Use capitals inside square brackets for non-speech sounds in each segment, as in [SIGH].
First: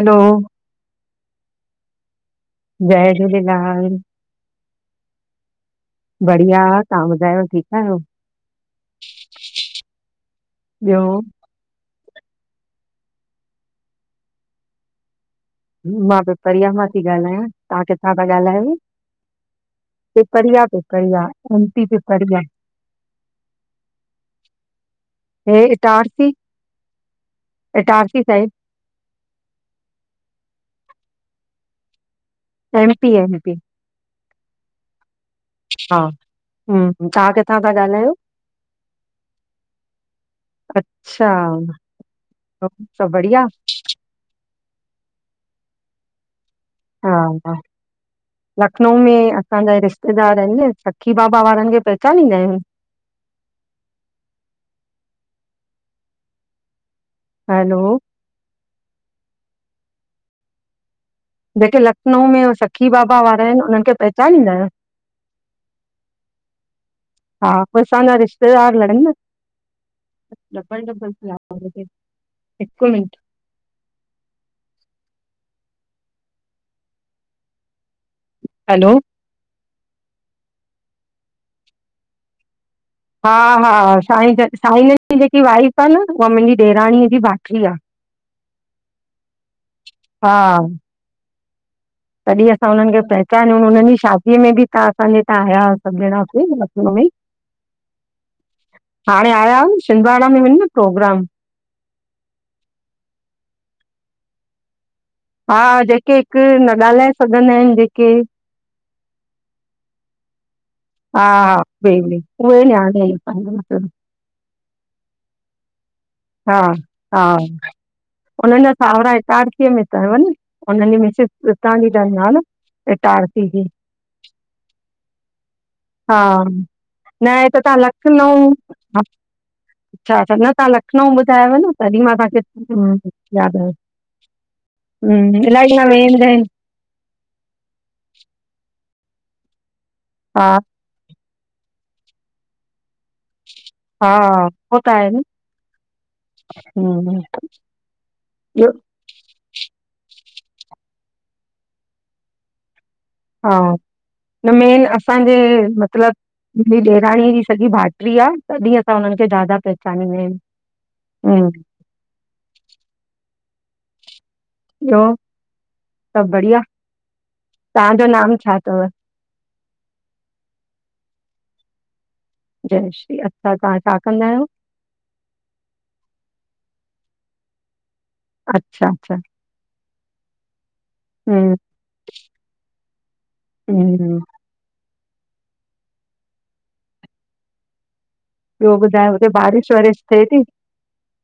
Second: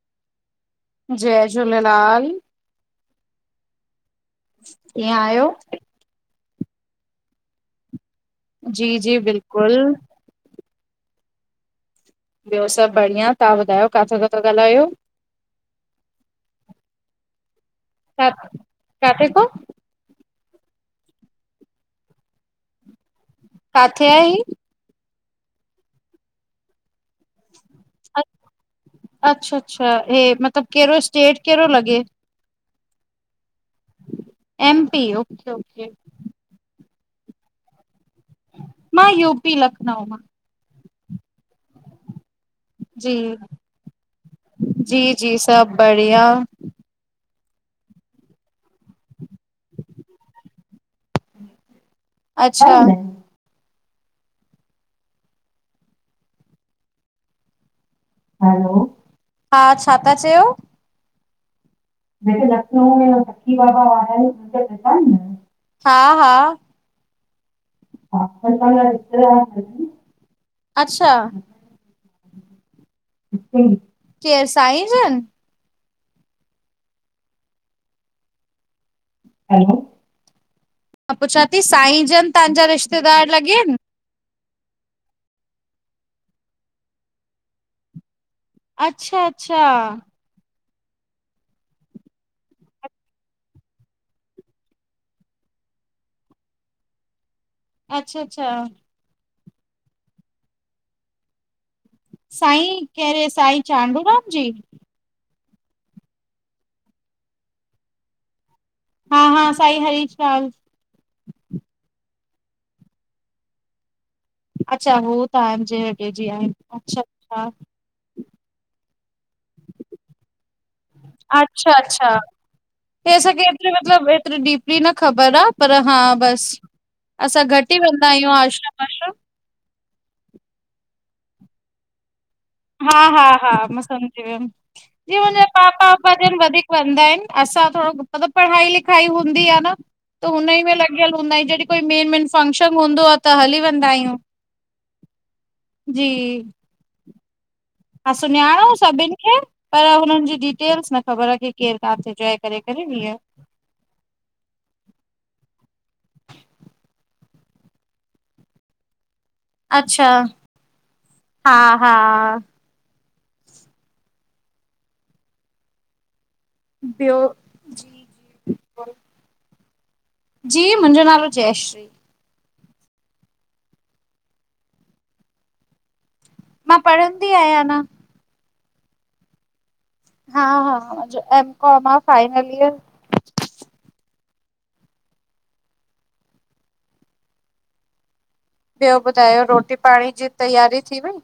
हलो, जय झूलेलाल। जय झूलेलाल। कीअं आयो? बढ़िया, तव्हां ॿुधायो ठीकु आयो? जी-जी बिलकुल ॿियो? ॿियो सभ बढ़िया, तव्हां ॿुधायो काथा था ॻाल्हायो? मां पिपरिया मां थी ॻाल्हायां, तहां किथां था का ॻाल्हायो? काथे खां, पिपरिया-पिपरिया एम पी पिपरिया काथे आहे हीअ? हे इटारसी, इटारसी साईड। अच्छा-अच्छा, हे मतलब कहिड़ो स्टेट कहिड़ो लॻे? M P M P M P, okay okay हा, तव्हां किथां था ॻाल्हायो? मां यूपी लखनऊ मां अच्छा, सभु बढ़िया? जी-जी सब बढ़िया हा-हा लखनऊ में असांजा रिश्तेदार आहिन न, सखी बाबा वारनि खे पहचानींदा आहियो? अच्छा हैलो हैलो, हा छा था चयो? बेटे लक् [INAUDIBLE] हेॾे लखनऊ में सखी बाबा वारा पहचानींदा आहियो? आहिन ना, हा - हा हा पो असांजा रिश्तेदार हा, लगन ना रिश्तेदार आहिनि डबल-डबल ती अच्छा आवाज़ अचे, हिकु मिन्ट केर साईं जन? हैलो हैलो, मां पुछा थी साईंजन तांजा रिश्तेदार लॻे हा-हा आहिनि? साईं जन साईंन जी जेकी वाइफ आ न, उहा मुंहिंजी ॾेराणीअ जी भाट्री आ। अच्छा अच्छा हा तॾहिं असां हुननि खे पहचानियूं हुनन जी शादीअ में बि, तव्हां असांजे हितां आया हुया सभ ॼणा लखनऊ में [INAUDIBLE] अच्छाअच्छा हाणे आया न शिंदवारा में हुयुन प्रोग्राम साईं कहिड़ेे, साईं चांडू राम जी? हा जेके हिकु न ॻाल्हाए सघंदा आहिन जेके हा-हा साईं हरीश लाल हा हा वेई वेई न्याणे आ म [UNINTELLIGIBLE] अच्छा हू त्हाजे अगे जी आ हुनन जा सावरा इटारसी में तव न, उन्हन जी मिसिस अच्छा हितांजी आ अच्छा न हे इटारसी जी असांखे मतलब एतरी डीपली न ख़बर आ पर हा बस न हित तव्हां लखनऊ वाश्रम अच्छा न तव्हां लखनऊ ॿुधायोव न तॾहिं मां तव्हांखे हम्म हा-हा-हा, यादि आयो मां सम्झी वियमि जीअ हम्म मुंहिंजा इलाही न पापा पपा वेंदा जन आहिनि वधीक कंदा आहिन असां थोरो मतलब पढ़ाई लिखाई हूंदी आ न त हा हुन ई में लग्यल हूंदा आहयू, जॾी कोई मेन-मेन फंक्शन हूंदो आ त हली वेंदा हा आहियूं, उहो जी हम हा, सुञाणो सभिन खे पर हुनन जी डिटेल्स न ख़बर आ, की केर काथे जो आहे करे करे हिय हा न मेन असांॼे मतिलब मुंजी ॾेराणींअ ॼी सॻी भाट्री आ तॾी असां हुननि खे ज्यादा अच्छा पहिचानींदायुन उन्हन हा खे हा ॿियो, सब ॿढ़िया? ॿियो ताहांजो जी नाम छा थव? जी मुंजो नालो जयश्री। जय श्री, अच्छा तहां छा कंदा आयो? मां पढ़ंदी आहियां अंञां। अच्छा- अच्छा हा- हा, मुंॼो हम्म एम काम आ‌ फाइनल इयर। हम्म ॿियो ॿुधायो, हुते ॿारिश रोटी वरिश पाणी थे जी ती? तैयारी थी वई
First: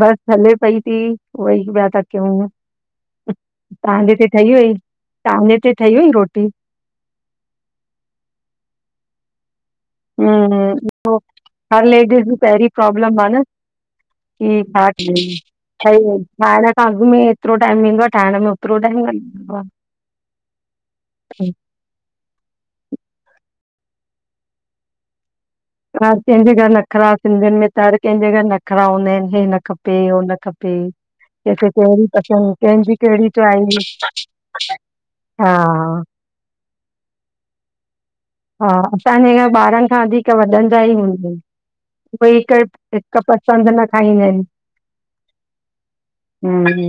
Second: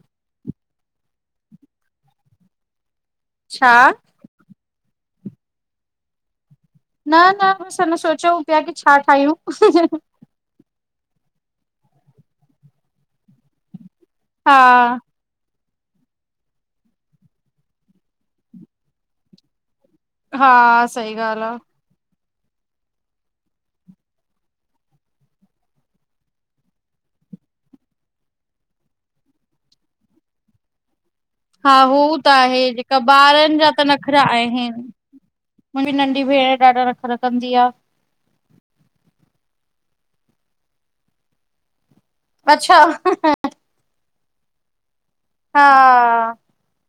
बस हले पईती, उव्हई पिया ता कयुं। छा तहांॼे हिते ठही वई, तहांॼे हिते ठही वई रोटी? न न ॿस अंञां सोचउं प्या कि छा ठायूं? हुं हुं उहो हर लेडीज़ ॼी पहिरी प्रोब्लम आ न। ठ हा [UNINTELLIGIBLE] ठाक ठही वई, ठाहिण खां अॻु में एतिरो टाइम वेंदो आ, ठाहिण में ओतिरो टाइमं न इंदो आ। हा, सही ॻाल्हि आ। हर कैंॼे घर नख़रा, सिंधियुनि में त हर कैंॼे घर नखरा हुंदा आइन, हे न खपे, हो न खपे। कंहिंखे हा हू कहिड़ी त पसंद, आहे कंहिंॼी जेका कहिड़ी च्वाइॼ। मुंॼी नंढी भेंण ॾाढा नखरा कंदी आ। हा असांॼे घर ॿारनि खां वधीक वॾनि ॼा ही हुंदा इन। उव्ई, हिक अच्छा हिक पसंद न खाईंदा आइन। हा हम्म,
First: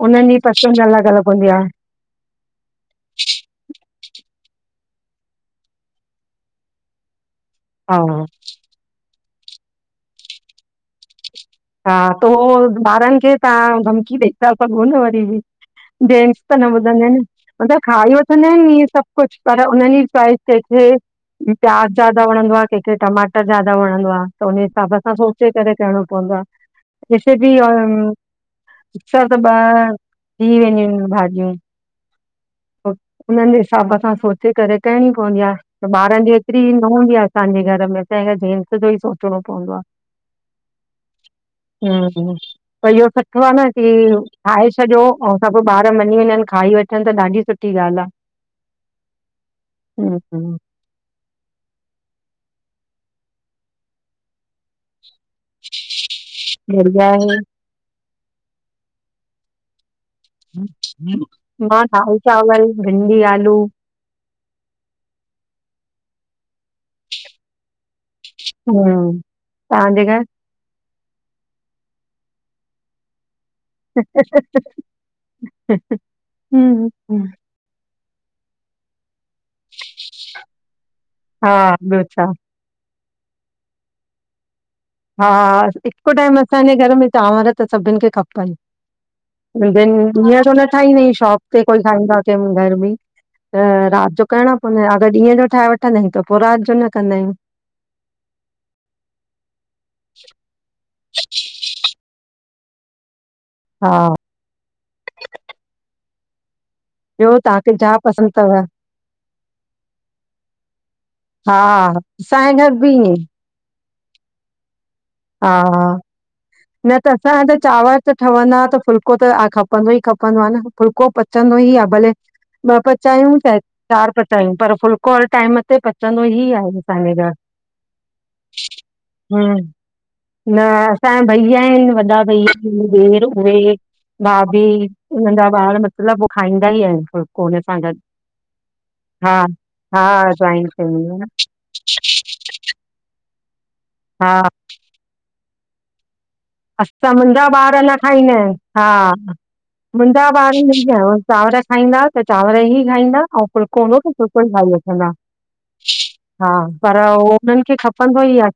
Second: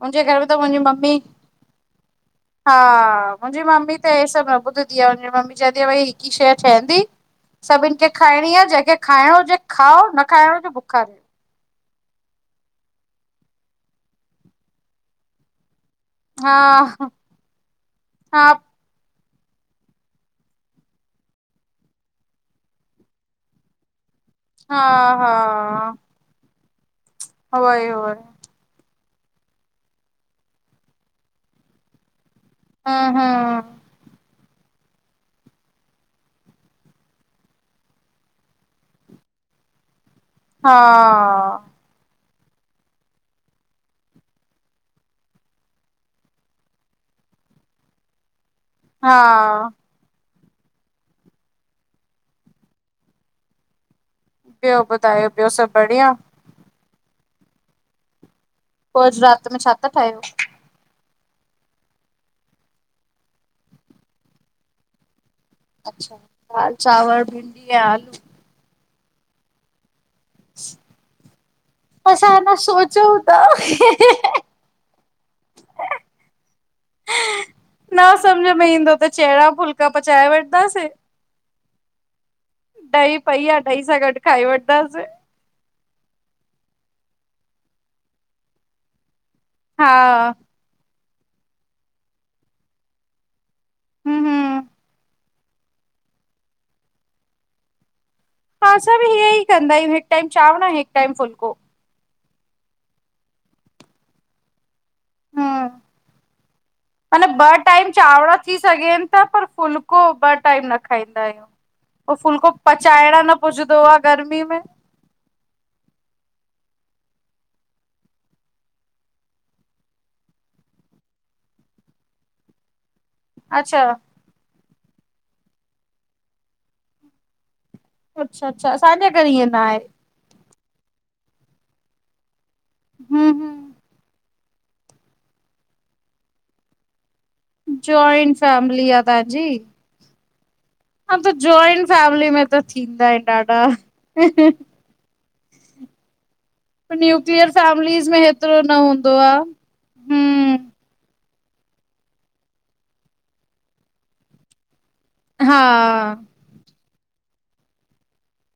मुंहिंजे उन्हन घर ॼी में त मुंहिंजी पसंद अलॻि मम्मी अलॻि हुंदी आ। हा मुंजी मम्मी त हे सभु न ॿुधदी आ, मुंजी मम्मी चवंदी आ भई हिकु इ शै ठहंदी। [INAUDIBLE] सभिन खे खांइंणी आ, जंहिंखे खांइंणो हुॼे खाओ न खाइंणों हुॼे बुक्खा रहे। हा तो उहो ॿारनि खे तहां धमकी ॾई ता सघो न वरी ॿि। ॼेन्ट्स हा त न ॿुधंदाइन न, मतलब खाई हा वठन्दा इन इएं सब कुछु पर उन्हनि ई चॉइस ते थे। प्याज ज्यादा वणंदो आ, कैंखे टमाटर ज्यादा वणंदो आ। त उन्हें हा हिसाब सां हा सोचे करे करणों पअंदो आ। हिते ॿि अ उहोई उहोई अक्सर त ॿ थी वेंदियूं आइन भाॼियूं। पो हम्म उननि ॼे हम्म हिसाब सां सोचे करे ठाएंणी पअंदी आ। त ॿारनि जी एतिरी न हुंदी आ असांॼे घर में, असांॼे घर जेेंट्स ॼो ई सोचणों पवंदो आ। हा हु हुं त इहो सुठो आ न कि ठाहे छॾियो अंउ सब ॿार मंञीं वंञंन, खाई वठन त ॾाढी सुठी ॻाल्हि आ। हा हुं हुं ॿियो ॿुधायो, ॿियो सभु बढ़िया? बढ़िया आहे। पो अॼु राति में छा ता ठाहियो? मां दाल चावल भिंडी आलू अच्छा, दाल चांवर भिंडी ऐं आलू हा, तव्हांजे घर? असां अना सोचयऊ ता हम न सम्झ में ईंदो त चहिरा फुल्का पचाए वठंदासीं हा, ॿियो छा ॾही पई आ ॾही सां गॾु खाई वठंदासीं हा, हिकु टाइम असांजे घर में चांवर त सभिनि खे खपनि हा मझनि ॾींहं जो न ठाहींदा आहियूं शॉप ते कोई खाईंदो आ कोई घर में त राति जो हम करिणा हम पवंदान अगरि ॾींहं जो ठाहे वठंदा आहियूं त पो राति जो न कंदा आहियूं। हा असां बि हीअ ई कंदा आहियूं हिकु टाइम चांवर, हिकु टाइम फुलको हा मना ॿियो ॿ तव्हांखे टाइम छा चांवर पसंदि थी अथव? सघनि ता पर फुल्को ॿ टाइम न खाईंदा आहियूं हा, उ फूलको असांजे घर बि ईअं पचाइणा न पुजदो आ गर्मी में हा न त असांजा त चांवर त ठहंदा त फुल्को त खपंदो ई खपंदो आ न फुल्को पचंदो ई आ भले ॿ पचायूं चाहे अच्छा चार पचायूं पर फुलको हर टाइम ते पचंदो ई आहे असांजे घर अच्छा अच्छा असांजे घर ईय न हम्म आहे। न असांजा भईया आहिनि वॾा भई आहिनि ॾेर हूं उहे हूं भाभी हुन जा ॿार मतिलब हो खाईंदा ई आहिनि फुलको उन सां गॾु जॉइंट फैमिली आ हा तव्हांजी हा, जॉइंट फेमिली हा आ न त जॉइंट फैमिली में त थींदा आहिनि ॾाढा [INAUDIBLE] हा असां मुंहिंजा न्यूक्लियर ॿार न फैमिलीज़ में खाईंदा आहिनि हेतिरो न हा, हूंदो आ मुंहिंजा हूं ॿार चांवर खाईंदा त चांवर ई खाईंदा ऐं फुलको हूंदो त फुलको ई खाई वठंदा हा हा, पर उननि खे खपंदो ई आ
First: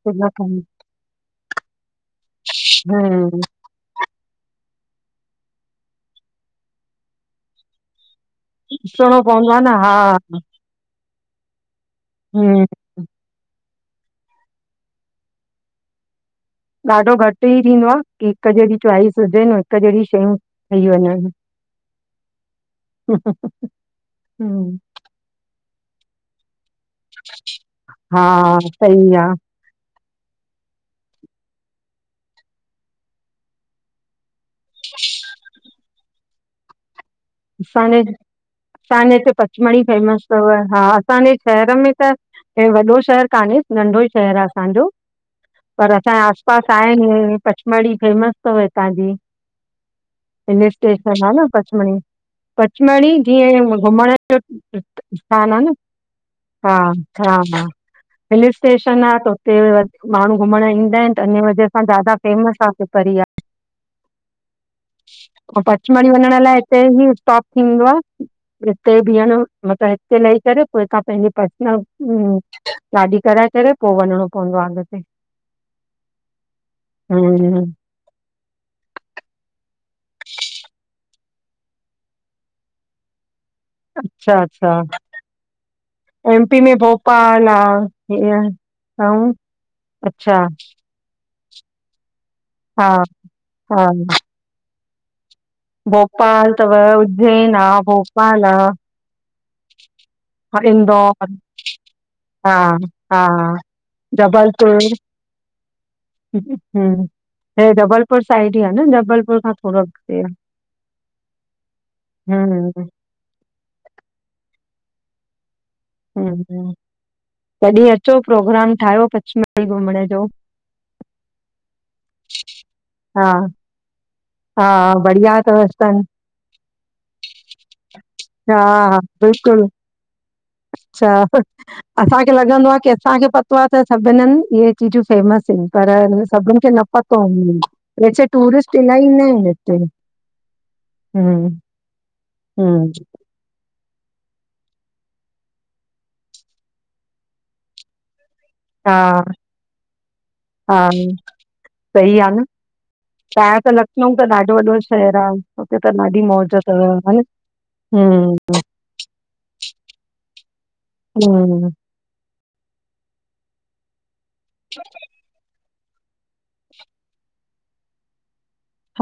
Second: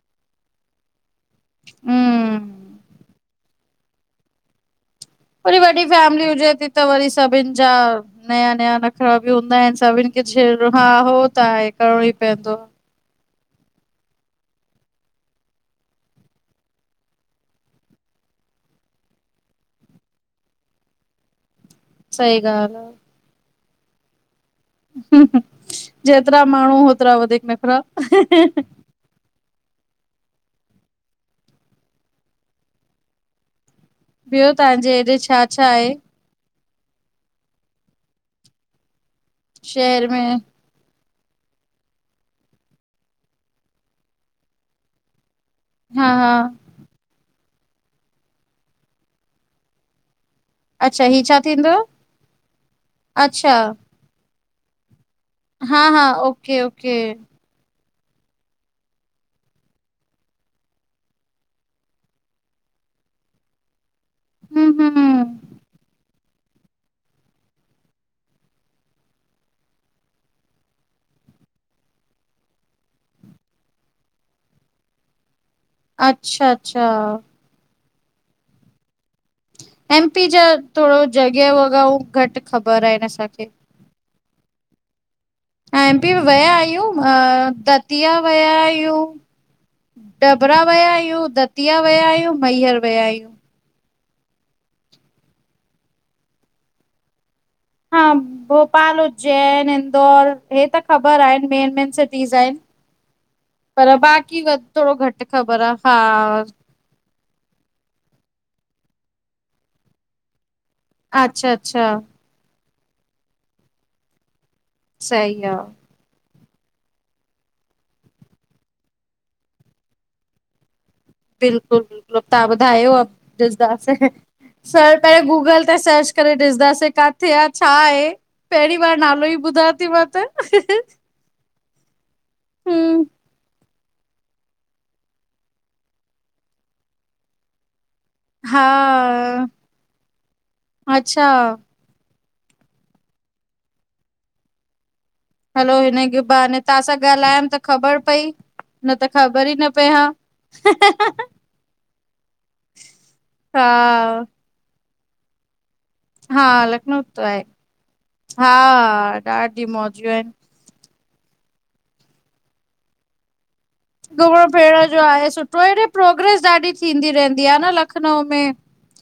हम हम वरी वॾी फैमिली हुजे थी त वरी सभिनि जा नया नया नखरा ॾिसणो बि पवंदो हूंदा आहे न आहिनि हा सभिनि खे, हा हो त आहे करिणो ई पवंदो हम्म ॾाढो घटि ई थींदो आ की हिक जहिड़ी चॉइस हुजेनि हिक जहिड़ी शयूं अह आहे न [INAUDIBLE] सई ॻाल आ। हम जेतिरा माण्हू होतिरा वधीक नखरा सई आ ॿियो तव्हांजे हेॾे छा छा आहे? असांजे असांजे हिते पचमडी शहर फेमस में तव हा असांजे शहर में त हे वॾो शहरु कान्हे नंढो ई शहर आ असांजो पर हा असांजे हा आस पासि आहिन पचमड़ी फेमस तव हितां जी हिल अच्छा स्टेशन ही आ छा न थींदो? पचमडी, पचमडी अच्छा जीअं घुमण सान न हा हा ओके हा ओके ह हा [UNINTELLIGIBLE] हिल स्टेशन आह त उते माण्हू घुमण ईंदा ईन त इन वजह सां ज्यादा। फेमस आह पिपरीया। हूं हूं पचमड़ी वञण लाइ हिते ई स्टॉप थींदो आह। हिते बीहण मतलब हिते लही करे पो हितां पेंजी पर्सनलम गाॾी कराए करे पो वञणो पवंदो आह अॻते। अच्छा अच्छा। हुं। एमपी जा थोरो जॻह वॻा हू घट ख़बर एन असांखे। अच्छा अच्छा। एम पी वया एमपी में आयूं, अ भोपाल आ दतिया वया हीअं आयूं। ऐं अच्छा दबरा वया आयूं, दतिया वया आयूं, मैयर हा वया आयूं। हा। भोपाल तव, उज्जैन आ। हा भोपाल आ, भोपाल, उज्जैन, [UNINTELLIGIBLE] इंदौर हे त ख़बर इंदौर आहिनि मेन मेन सिटीज़ हा। आहिनि। हा। पर बाक़ी वध जबलपुर थोरो घट ख़बर आ, हा। हूं हे जबलपुर साइड ई आह न, जबलपुर खां थोरो अॻते आ। अच्छा अच्छा। हूं हूं। सई आ। हूं, कॾहिं अचो, प्रोग्राम ठायो पचमड़ी घुमण जो। बिल्कुल बिल्कुल, तव्हां ॿुधायो अ हा डिसदां से। हा [UNINTELLIGIBLE] बढ़िया गूगल अथव ते स्थान सर्च करे ॾिसंदासे काथे आ, छाहे। हा हा बिल्कुल, अच्छा ह, असांखे लॻंदो आह की हम्म असांखे प पतो त सभिनन हंध इहे चीजूं फेमस ईन, पर सभिनि खे न पतो ई। वेसे हा टूरिस्ट इलाई इंदा ईन हिते, अच्छा हूं। हूं। हलो हिन ग बहाने तव्हां सां ॻाल्हायम त ख़बर पई। न त हा ख़बर ई न पए हां। हा तआं त लखनऊ त ॾाढो वॾो शहर आ। हुते त ॾाढी हा मौज तव, लखनऊ ह त न हूं। ॾाढि मौजू एन। हूं। घुमण फिरण जो आहे सुठो, हेडे प्रोग्रेस ॾाढी थींदी रहंदी आ न लखनऊ में।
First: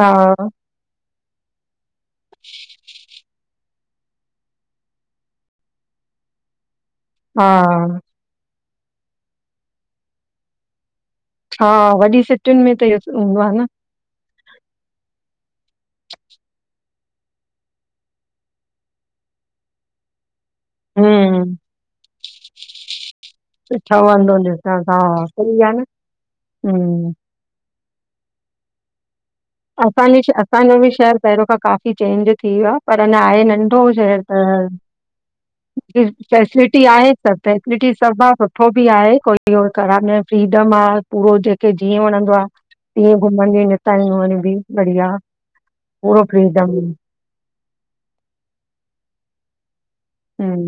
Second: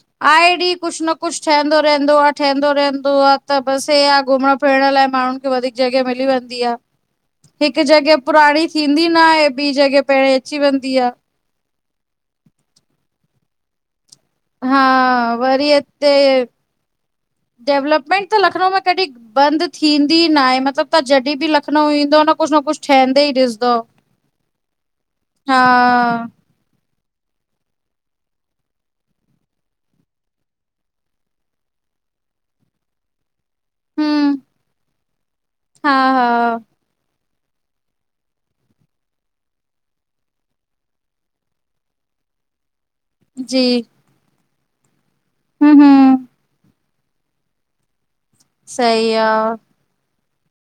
हा आए ॾीह कुझ न कुझ ठहंदो रहंदो आ, ठहंदो रहंदो आ त बस हे हा घुमण फिरण लाइ माण्हुन खे वधीक जॻह मिली वेंदी आ, हिक हा जॻह पुराणी थींदी न आहे, ॿी जॻह पहरे अची वेंदी आ। हा वॾी सिटिन में त इहो हूंदो आ न। हा, वरी हिते डेवलपमेंट त लखनऊ में कॾहिं बंद थींदी ना आहे मतलब त जॾहिं ॿि हम्म लखनऊ ईंदो न त कुझ न कुझ ठहंदे ई ॾिसंदो। व [INAUDIBLE] ह हा सई आ न, हूं। असांजे असांजो ॿि शहर पहरो खां काफ़ी चेंज थी वियो आ, पर अञा आहे नंढो शहर हम्म त। हा हा फैसिलिट [INAUDIBLE] आहे, सब फैसिलिटी सब आहे सुठो ॿि आहे कोई खराब न, फ्रीडम आ। उहो जेंखे जीअं वणंदो आ तीअं घुमण जी नितायूं ॿि बढ़िया, हम्म पूरो हम्म फ्रीडन। सई आ। हम [UNINTELLIGIBLE]